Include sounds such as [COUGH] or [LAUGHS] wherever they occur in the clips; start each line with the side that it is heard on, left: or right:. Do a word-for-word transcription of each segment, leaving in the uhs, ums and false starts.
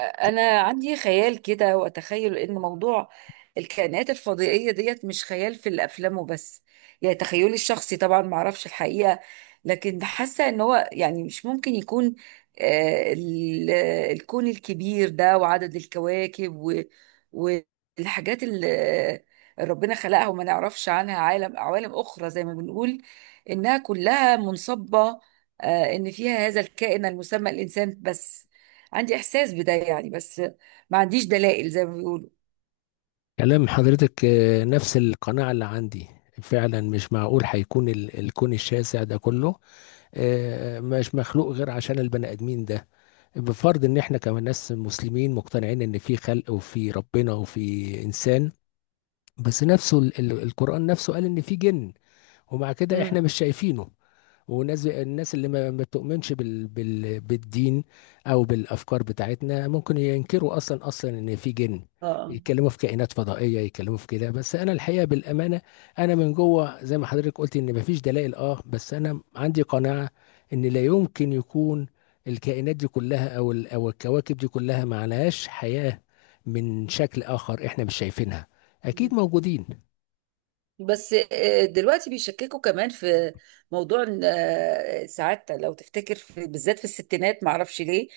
right: انا عندي خيال كده واتخيل ان موضوع الكائنات الفضائيه ديت مش خيال في الافلام وبس. يعني تخيلي الشخصي طبعا ما اعرفش الحقيقه، لكن حاسه ان هو يعني مش ممكن يكون آه، ال- الكون الكبير ده وعدد الكواكب و- والحاجات اللي ربنا خلقها وما نعرفش عنها، عالم، عوالم اخرى زي ما بنقول انها كلها منصبه آه، ان فيها هذا الكائن المسمى الانسان بس. عندي احساس بده يعني، بس ما عنديش دلائل زي ما بيقولوا.
left: كلام حضرتك، آه، نفس القناعة اللي عندي. فعلا مش معقول هيكون ال- الكون الشاسع ده كله، آه، مش مخلوق غير عشان البني آدمين ده. بفرض ان احنا كمان ناس مسلمين مقتنعين ان في خلق وفي ربنا وفي انسان، بس نفسه ال- ال- القرآن نفسه قال ان في جن، ومع كده احنا
right: مم.
left: مش شايفينه. وناس الناس اللي ما ما بتؤمنش بال... بال... بالدين او بالافكار بتاعتنا ممكن ينكروا اصلا اصلا ان في جن،
right: اه آه.
left: يتكلموا في كائنات فضائيه، يتكلموا في كده. بس انا الحقيقه بالامانه، انا من جوه زي ما حضرتك قلت ان ما فيش دلائل، اه، بس انا عندي قناعه ان لا يمكن يكون الكائنات دي كلها او ال... او الكواكب دي كلها ما عليهاش حياه من شكل اخر احنا مش شايفينها،
right: مم.
left: اكيد موجودين.
right: بس آه، دلوقتي بيشككوا كمان في موضوع إن، آه، ساعات لو تفتكر، في بالذات في الستينات، معرفش ليه،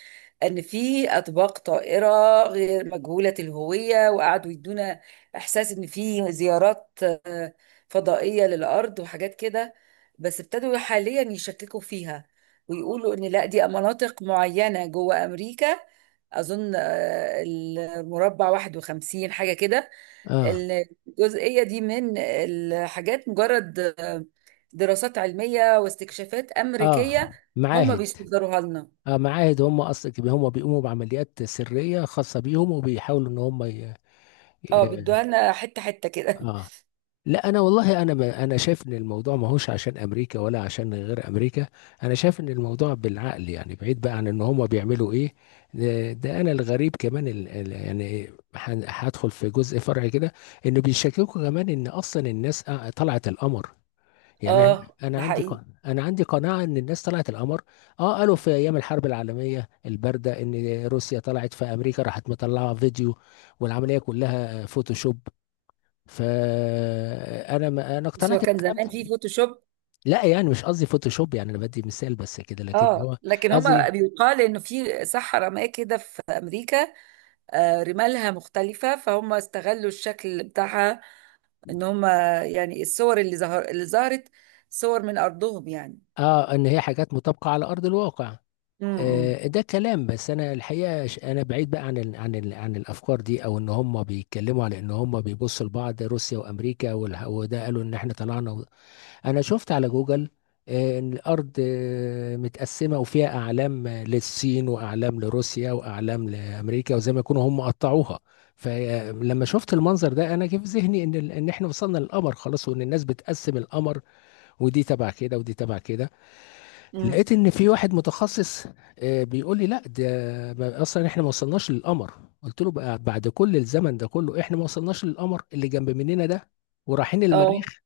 right: ان في اطباق طائره غير مجهوله الهويه، وقعدوا يدونا احساس ان في زيارات آه، فضائيه للارض وحاجات كده. بس ابتدوا حاليا يشككوا فيها، ويقولوا ان لا، دي مناطق معينه جوه امريكا. اظن آه، المربع واحد وخمسين حاجه كده.
left: اه.
right: الجزئية دي من الحاجات، مجرد دراسات علمية واستكشافات
left: اه،
right: أمريكية هم
left: معاهد.
right: بيصدروها لنا.
left: آه، معاهد، هم اصلا هم بيقوموا بعمليات سريه خاصه بيهم، وبيحاولوا ان هم ي...
right: اه،
left: ي...
right: بيدوها لنا حتة حتة كده.
left: اه. لا، انا والله انا ما انا شايف ان الموضوع ما هوش عشان امريكا ولا عشان غير امريكا. انا شايف ان الموضوع بالعقل، يعني بعيد بقى عن ان هم بيعملوا ايه. ده, ده انا الغريب كمان ال... ال- يعني، هن- هدخل في جزء فرعي كده. انه بيشككوا كمان ان اصلا الناس آه، طلعت القمر.
right: [LAUGHS]
left: يعني احنا،
right: اه،
left: انا
right: ده
left: عندي
right: حقيقي.
left: ق- انا عندي قناعه ان الناس طلعت القمر. اه، قالوا في ايام الحرب العالميه البارده ان روسيا طلعت في امريكا، راحت مطلعه فيديو والعمليه كلها فوتوشوب، فانا ما انا
right: بس
left: اقتنعت
right: هو كان
left: بالكلام
right: زمان في
left: ده.
right: فوتوشوب.
left: لا، يعني مش قصدي فوتوشوب، يعني انا بدي مثال بس كده، لكن
right: اه،
left: هو
right: لكن هما
left: قصدي.
right: بيقال انه في صحراء ما كده في امريكا، آه، رمالها مختلفة، فهم استغلوا الشكل بتاعها ان هم يعني الصور اللي ظهر اللي ظهرت صور من ارضهم يعني.
left: اه، ان هي حاجات مطابقه على ارض الواقع.
right: امم.
left: آه، ده كلام. بس انا الحقيقه، ش- انا بعيد بقى عن ال عن ال عن الافكار دي، او ان هم بيتكلموا على ان هم بيبصوا لبعض روسيا وامريكا والح- وده، قالوا ان احنا طلعنا و... انا شفت على جوجل آه، ان الارض آه، متقسمه، وفيها اعلام آه، للصين، واعلام لروسيا، واعلام لامريكا، وزي ما يكونوا هم قطعوها. فلما شفت المنظر ده، انا جه في ذهني ان ال- ان احنا وصلنا للقمر خلاص، وان الناس بتقسم القمر، ودي تبع كده ودي تبع كده.
right: امم.
left: لقيت ان في واحد متخصص، آه، بيقول لي: لا ده، ما- اصلا احنا ما وصلناش للقمر. قلت له: بقى بعد كل الزمن ده كله احنا ما وصلناش للقمر اللي جنب مننا ده، ورايحين
right: اه.
left: المريخ،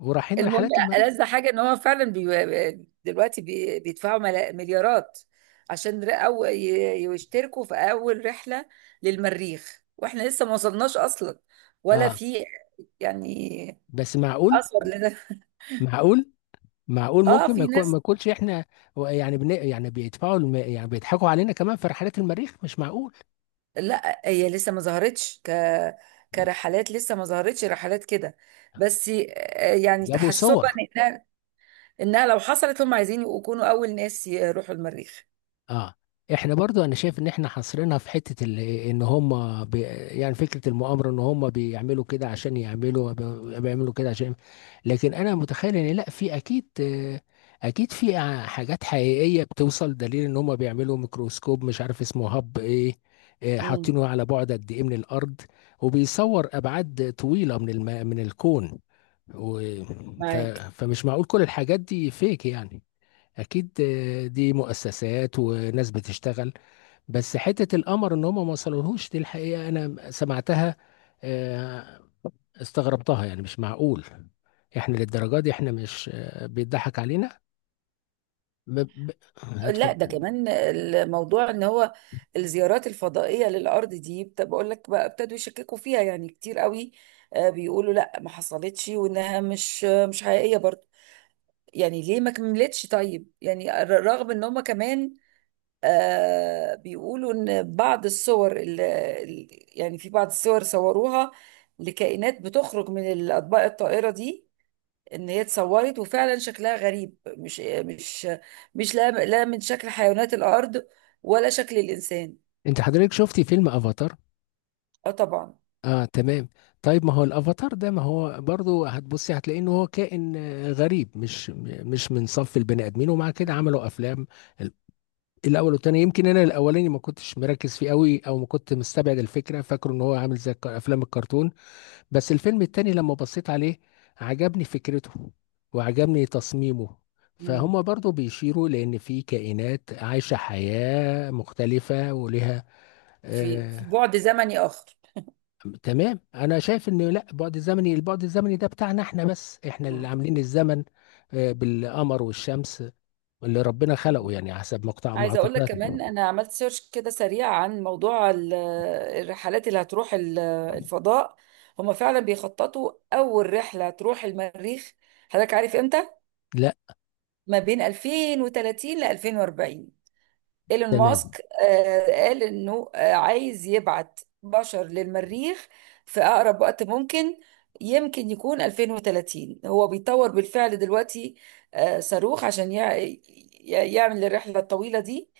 left: ورايحين
right: المهم،
left: رحلات المريخ.
right: ألذ حاجة ان هو فعلا بي... دلوقتي بي... بيدفعوا ملا... مليارات عشان ر- أو... ي- يشتركوا في اول رحلة للمريخ، واحنا لسه ما وصلناش اصلا ولا
left: اه.
right: في يعني
left: بس معقول؟
right: اثر لنا.
left: معقول؟ معقول
right: اه،
left: ممكن ما
right: في
left: يكون ما
right: ناس.
left: يكونش احنا. يعني بن... يعني بيدفعوا الم... يعني بيضحكوا علينا كمان في رحلات المريخ، مش معقول.
right: لا، هي لسه ما ظهرتش ك كرحلات، لسه ما ظهرتش رحلات كده. بس آه، يعني
left: جابوا صور.
right: تحسبا انها انها لو حصلت هم عايزين يكونوا اول ناس يروحوا المريخ.
left: اه، احنا برضو انا شايف ان احنا حاصرينها في حتة ال- ان هم بي يعني فكرة المؤامرة ان هم بيعملوا كده عشان يعملوا بي- بيعملوا كده عشان. لكن انا متخيل ان لا، في اكيد، آه، اكيد في ع- حاجات حقيقية بتوصل دليل ان هم بيعملوا ميكروسكوب، مش عارف اسمه هب ايه، آه،
right: امم.
left: حاطينه على بعد قد ايه من الارض، وبيصور ابعاد طويلة من الم... من الكون و... ف...
right: معاك.
left: فمش معقول كل الحاجات دي فيك، يعني اكيد، آه، دي مؤسسات وناس بتشتغل. بس حتة القمر ان هم ما وصلوهوش، دي الحقيقة انا سمعتها، آه، استغربتها. يعني مش معقول احنا للدرجة دي، احنا مش، آه، بيضحك علينا؟ ب... ب...
right: لا، ده
left: اتفضل.
right: كمان الموضوع ان هو الزيارات الفضائيه للارض دي بت- بقول لك بقى ابتدوا يشككوا فيها يعني كتير قوي. آه، بيقولوا لا، ما حصلتش، وانها مش مش حقيقيه برضه. يعني ليه ما كملتش طيب؟ يعني ر- رغم ان هم كمان آه، بيقولوا ان بعض الصور اللي يعني، في بعض الصور صوروها لكائنات بتخرج من الاطباق الطائره دي، ان هي اتصورت وفعلا شكلها غريب، مش مش مش لا لا من شكل حيوانات الارض ولا شكل الانسان.
left: انت حضرتك شفتي فيلم افاتار؟
right: اه طبعا.
left: اه، تمام. طيب، ما هو الافاتار ده، ما هو برضو هتبصي هتلاقي ان هو كائن آه، غريب، مش م- مش من صف البني ادمين، ومع كده
right: مم.
left: عملوا افلام. ال- الاول والتاني، يمكن انا الاولاني ما كنتش مركز فيه قوي، او ما كنت مستبعد الفكره، فاكره ان هو عامل زي الك- افلام الكرتون. بس الفيلم التاني لما بصيت عليه، عجبني فكرته وعجبني تصميمه.
right: مم.
left: فهم برضو بيشيروا لان في كائنات عايشه حياه مختلفه ولها.
right: في في بعد زمني اخر.
left: تمام، انا شايف ان لا، بعد الزمني البعد الزمني ده بتاعنا احنا، بس احنا اللي
right: مم.
left: عاملين الزمن آه، بالقمر والشمس اللي ربنا خلقه،
right: مم.
left: يعني حسب مقطع
right: عايزه اقول لك
left: معتقداتنا.
right: كمان، انا عملت سيرش كده سريع عن موضوع ال- الرحلات اللي هتروح ال- الفضاء. هما فعلا بيخططوا اول رحله تروح المريخ. حضرتك عارف امتى؟
left: لا.
right: ما بين ألفين وثلاثين ل ألفين واربعين. ايلون
left: تمام.
right: ماسك آه، قال انه آه، عايز يبعت بشر للمريخ في اقرب وقت ممكن، يمكن يكون ألفين وثلاثين. هو بيطور بالفعل دلوقتي آه، صاروخ عشان يع- ي- يعمل الرحلة الطويلة دي.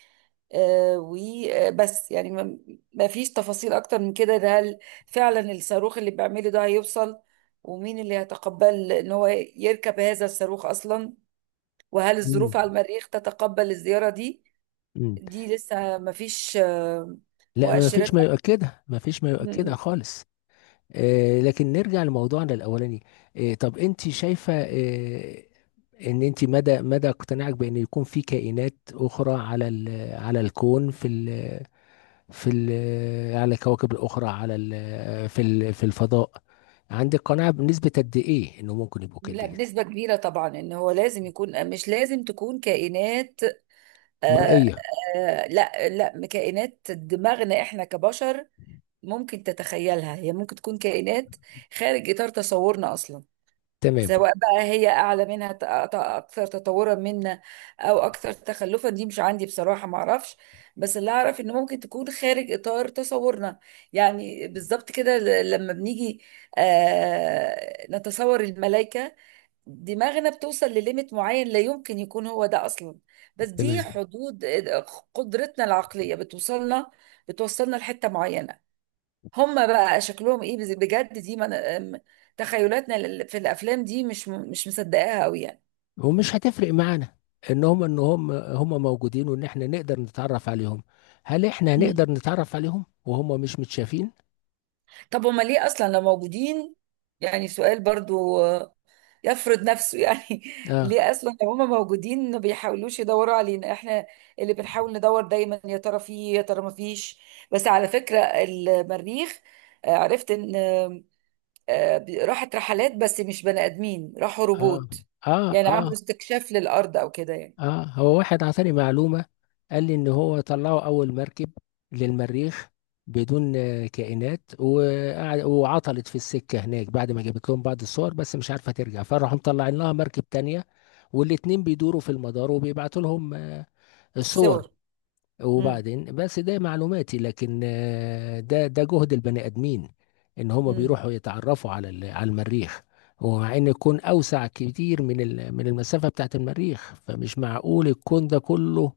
right: آه، وبس يعني ما ما فيش تفاصيل اكتر من كده. ده هل فعلا الصاروخ اللي بيعمله ده هيوصل؟ ومين اللي هيتقبل ان هو يركب هذا الصاروخ اصلا؟ وهل
left: مم.
right: الظروف على المريخ تتقبل الزيارة دي؟
left: مم.
right: دي لسه ما فيش آه،
left: لا، ما
right: مؤشرات.
left: فيش ما يؤكدها، ما فيش ما يؤكدها
right: م-
left: خالص. آه، لكن نرجع لموضوعنا الاولاني. آه، طب انت شايفة، آه، ان انت، مدى مدى اقتناعك بان يكون في كائنات اخرى على ال- على الكون، في في ال- على الكواكب الأخرى، على ال- في ال- في الفضاء، عندك قناعة بنسبة قد إيه إنه ممكن يبقوا
right: لا،
left: كده يعني؟
right: بنسبة كبيرة طبعا، ان هو لازم يكون، مش لازم تكون كائنات آه،
left: مرئية.
right: آه، لا لا كائنات دماغنا احنا كبشر ممكن تتخيلها. هي ممكن تكون كائنات خارج اطار تصورنا اصلا.
left: تمام.
right: سواء بقى هي اعلى منها، ت- ت- اكثر تطورا منا او اكثر تخلفا، دي مش عندي بصراحه، ما اعرفش. بس اللي اعرف انه ممكن تكون خارج اطار تصورنا. يعني بالظبط كده، ل- لما بنيجي آه نتصور الملائكه، دماغنا بتوصل لليميت معين، لا يمكن يكون هو ده اصلا. بس دي
left: تمام.
right: حدود آه، قدرتنا العقليه، بتوصلنا بتوصلنا لحته معينه. هم بقى شكلهم ايه بز- بجد؟ دي من... أم- تخيلاتنا لل- في الافلام. دي مش م- مش مصدقاها قوي يعني.
left: ومش هتفرق معانا إن هم إن هم هم موجودين، وإن إحنا نقدر نتعرف عليهم. هل إحنا
right: مم.
left: هنقدر نتعرف عليهم وهم مش متشافين؟
right: طب هما ليه اصلا لو موجودين؟ يعني سؤال برضو آه، يفرض نفسه يعني. [LAUGHS]
left: آه.
right: ليه اصلا لو هما موجودين ما بيحاولوش يدوروا علينا، احنا اللي بنحاول ندور دايما يا ترى فيه يا ترى ما فيش؟ بس على فكرة، المريخ آه، عرفت ان آه، آه، بي- راحت رحلات، بس مش بني ادمين، راحوا
left: آه.
right: روبوت.
left: آه.
right: يعني عملوا
left: آه.
right: استكشاف للارض او كده يعني.
left: اه، هو واحد عطاني معلومة، قال لي ان هو طلعوا اول مركب للمريخ بدون آه، كائنات، وقعد وعطلت في السكة هناك بعد ما جابت لهم بعض الصور، بس مش عارفة ترجع، فراحوا مطلعين لها مركب تانية، والاتنين بيدوروا في المدار وبيبعتوا لهم آه، الصور.
right: صور. امم.
left: وبعدين، بس ده معلوماتي. لكن آه، ده ده جهد البني ادمين ان هم
right: امم.
left: بيروحوا يتعرفوا على ال- على المريخ، ومع ان الكون اوسع كتير من ال- من المسافه بتاعت المريخ، فمش معقول الكون ده كله.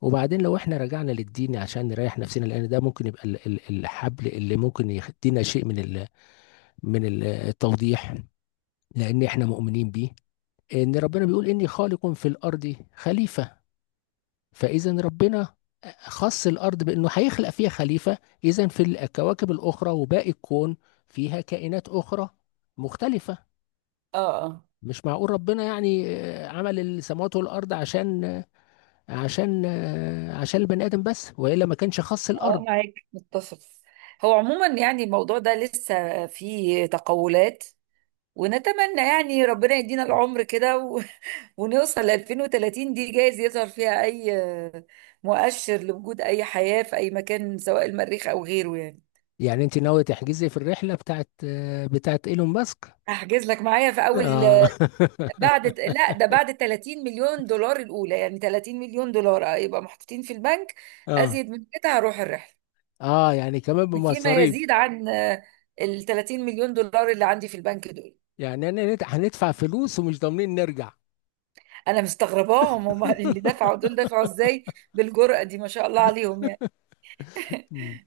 left: وبعدين لو احنا رجعنا للدين عشان نريح نفسنا، لان ده ممكن يبقى ال- ال- الحبل اللي ممكن يدينا شيء من ال- من ال- التوضيح، لان احنا مؤمنين بيه، ان ربنا بيقول: اني خالق في الارض خليفه. فإذا ربنا خص الأرض بأنه هيخلق فيها خليفة، إذا في الكواكب الأخرى وباقي الكون فيها كائنات أخرى مختلفة.
right: اه. اه.
left: مش معقول ربنا يعني آه، عمل السماوات والأرض عشان آه، عشان آه، عشان البني آدم بس، وإلا ما كانش خص
right: اه
left: الأرض.
right: معاك، متفق. هو عموما يعني الموضوع ده لسه فيه تقولات، ونتمنى يعني ربنا يدينا العمر كده و... [LAUGHS] ونوصل ل ألفين وثلاثين. دي جايز يظهر فيها اي آه، مؤشر لوجود اي حياة في اي مكان، سواء المريخ او غيره يعني.
left: يعني أنت ناوية تحجزي في الرحلة بتاعت آه، بتاعت إيلون ماسك؟
right: احجز لك معايا في اول،
left: آه.
right: بعد، لا، ده
left: [LAUGHS]
right: بعد ثلاثين مليون دولار الاولى. يعني ثلاثين مليون دولار آه، يبقى محطوطين في البنك
left: آه.
right: ازيد من كده، هروح الرحلة.
left: آه. يعني كمان
right: فيما
left: بمصاريف؟
right: يزيد عن آه، ال ثلاثين مليون دولار اللي عندي في البنك دول.
left: يعني أنا هندفع فلوس ومش ضامنين نرجع؟
right: انا مستغرباهم هم [LAUGHS] اللي دفعوا دول دفعوا ازاي بالجرأة دي، ما شاء الله عليهم يعني.
left: مم.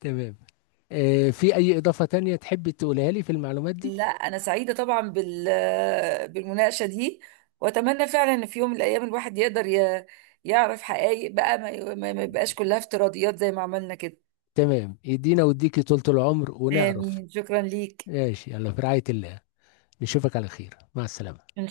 left: تمام. آه، في أي إضافة تانية تحب تقولها لي في المعلومات دي؟
right: لا، انا سعيدة طبعا بال آه، بالمناقشة دي، واتمنى فعلا ان في يوم من الايام الواحد يقدر ي- يعرف حقائق بقى، ما ما- ما يبقاش كلها افتراضيات زي ما عملنا كده.
left: تمام، يدينا ويديكي طولة العمر ونعرف.
right: امين، شكرا ليك.
left: ماشي، يلا، في رعاية الله، نشوفك على خير، مع السلامة.
right: إن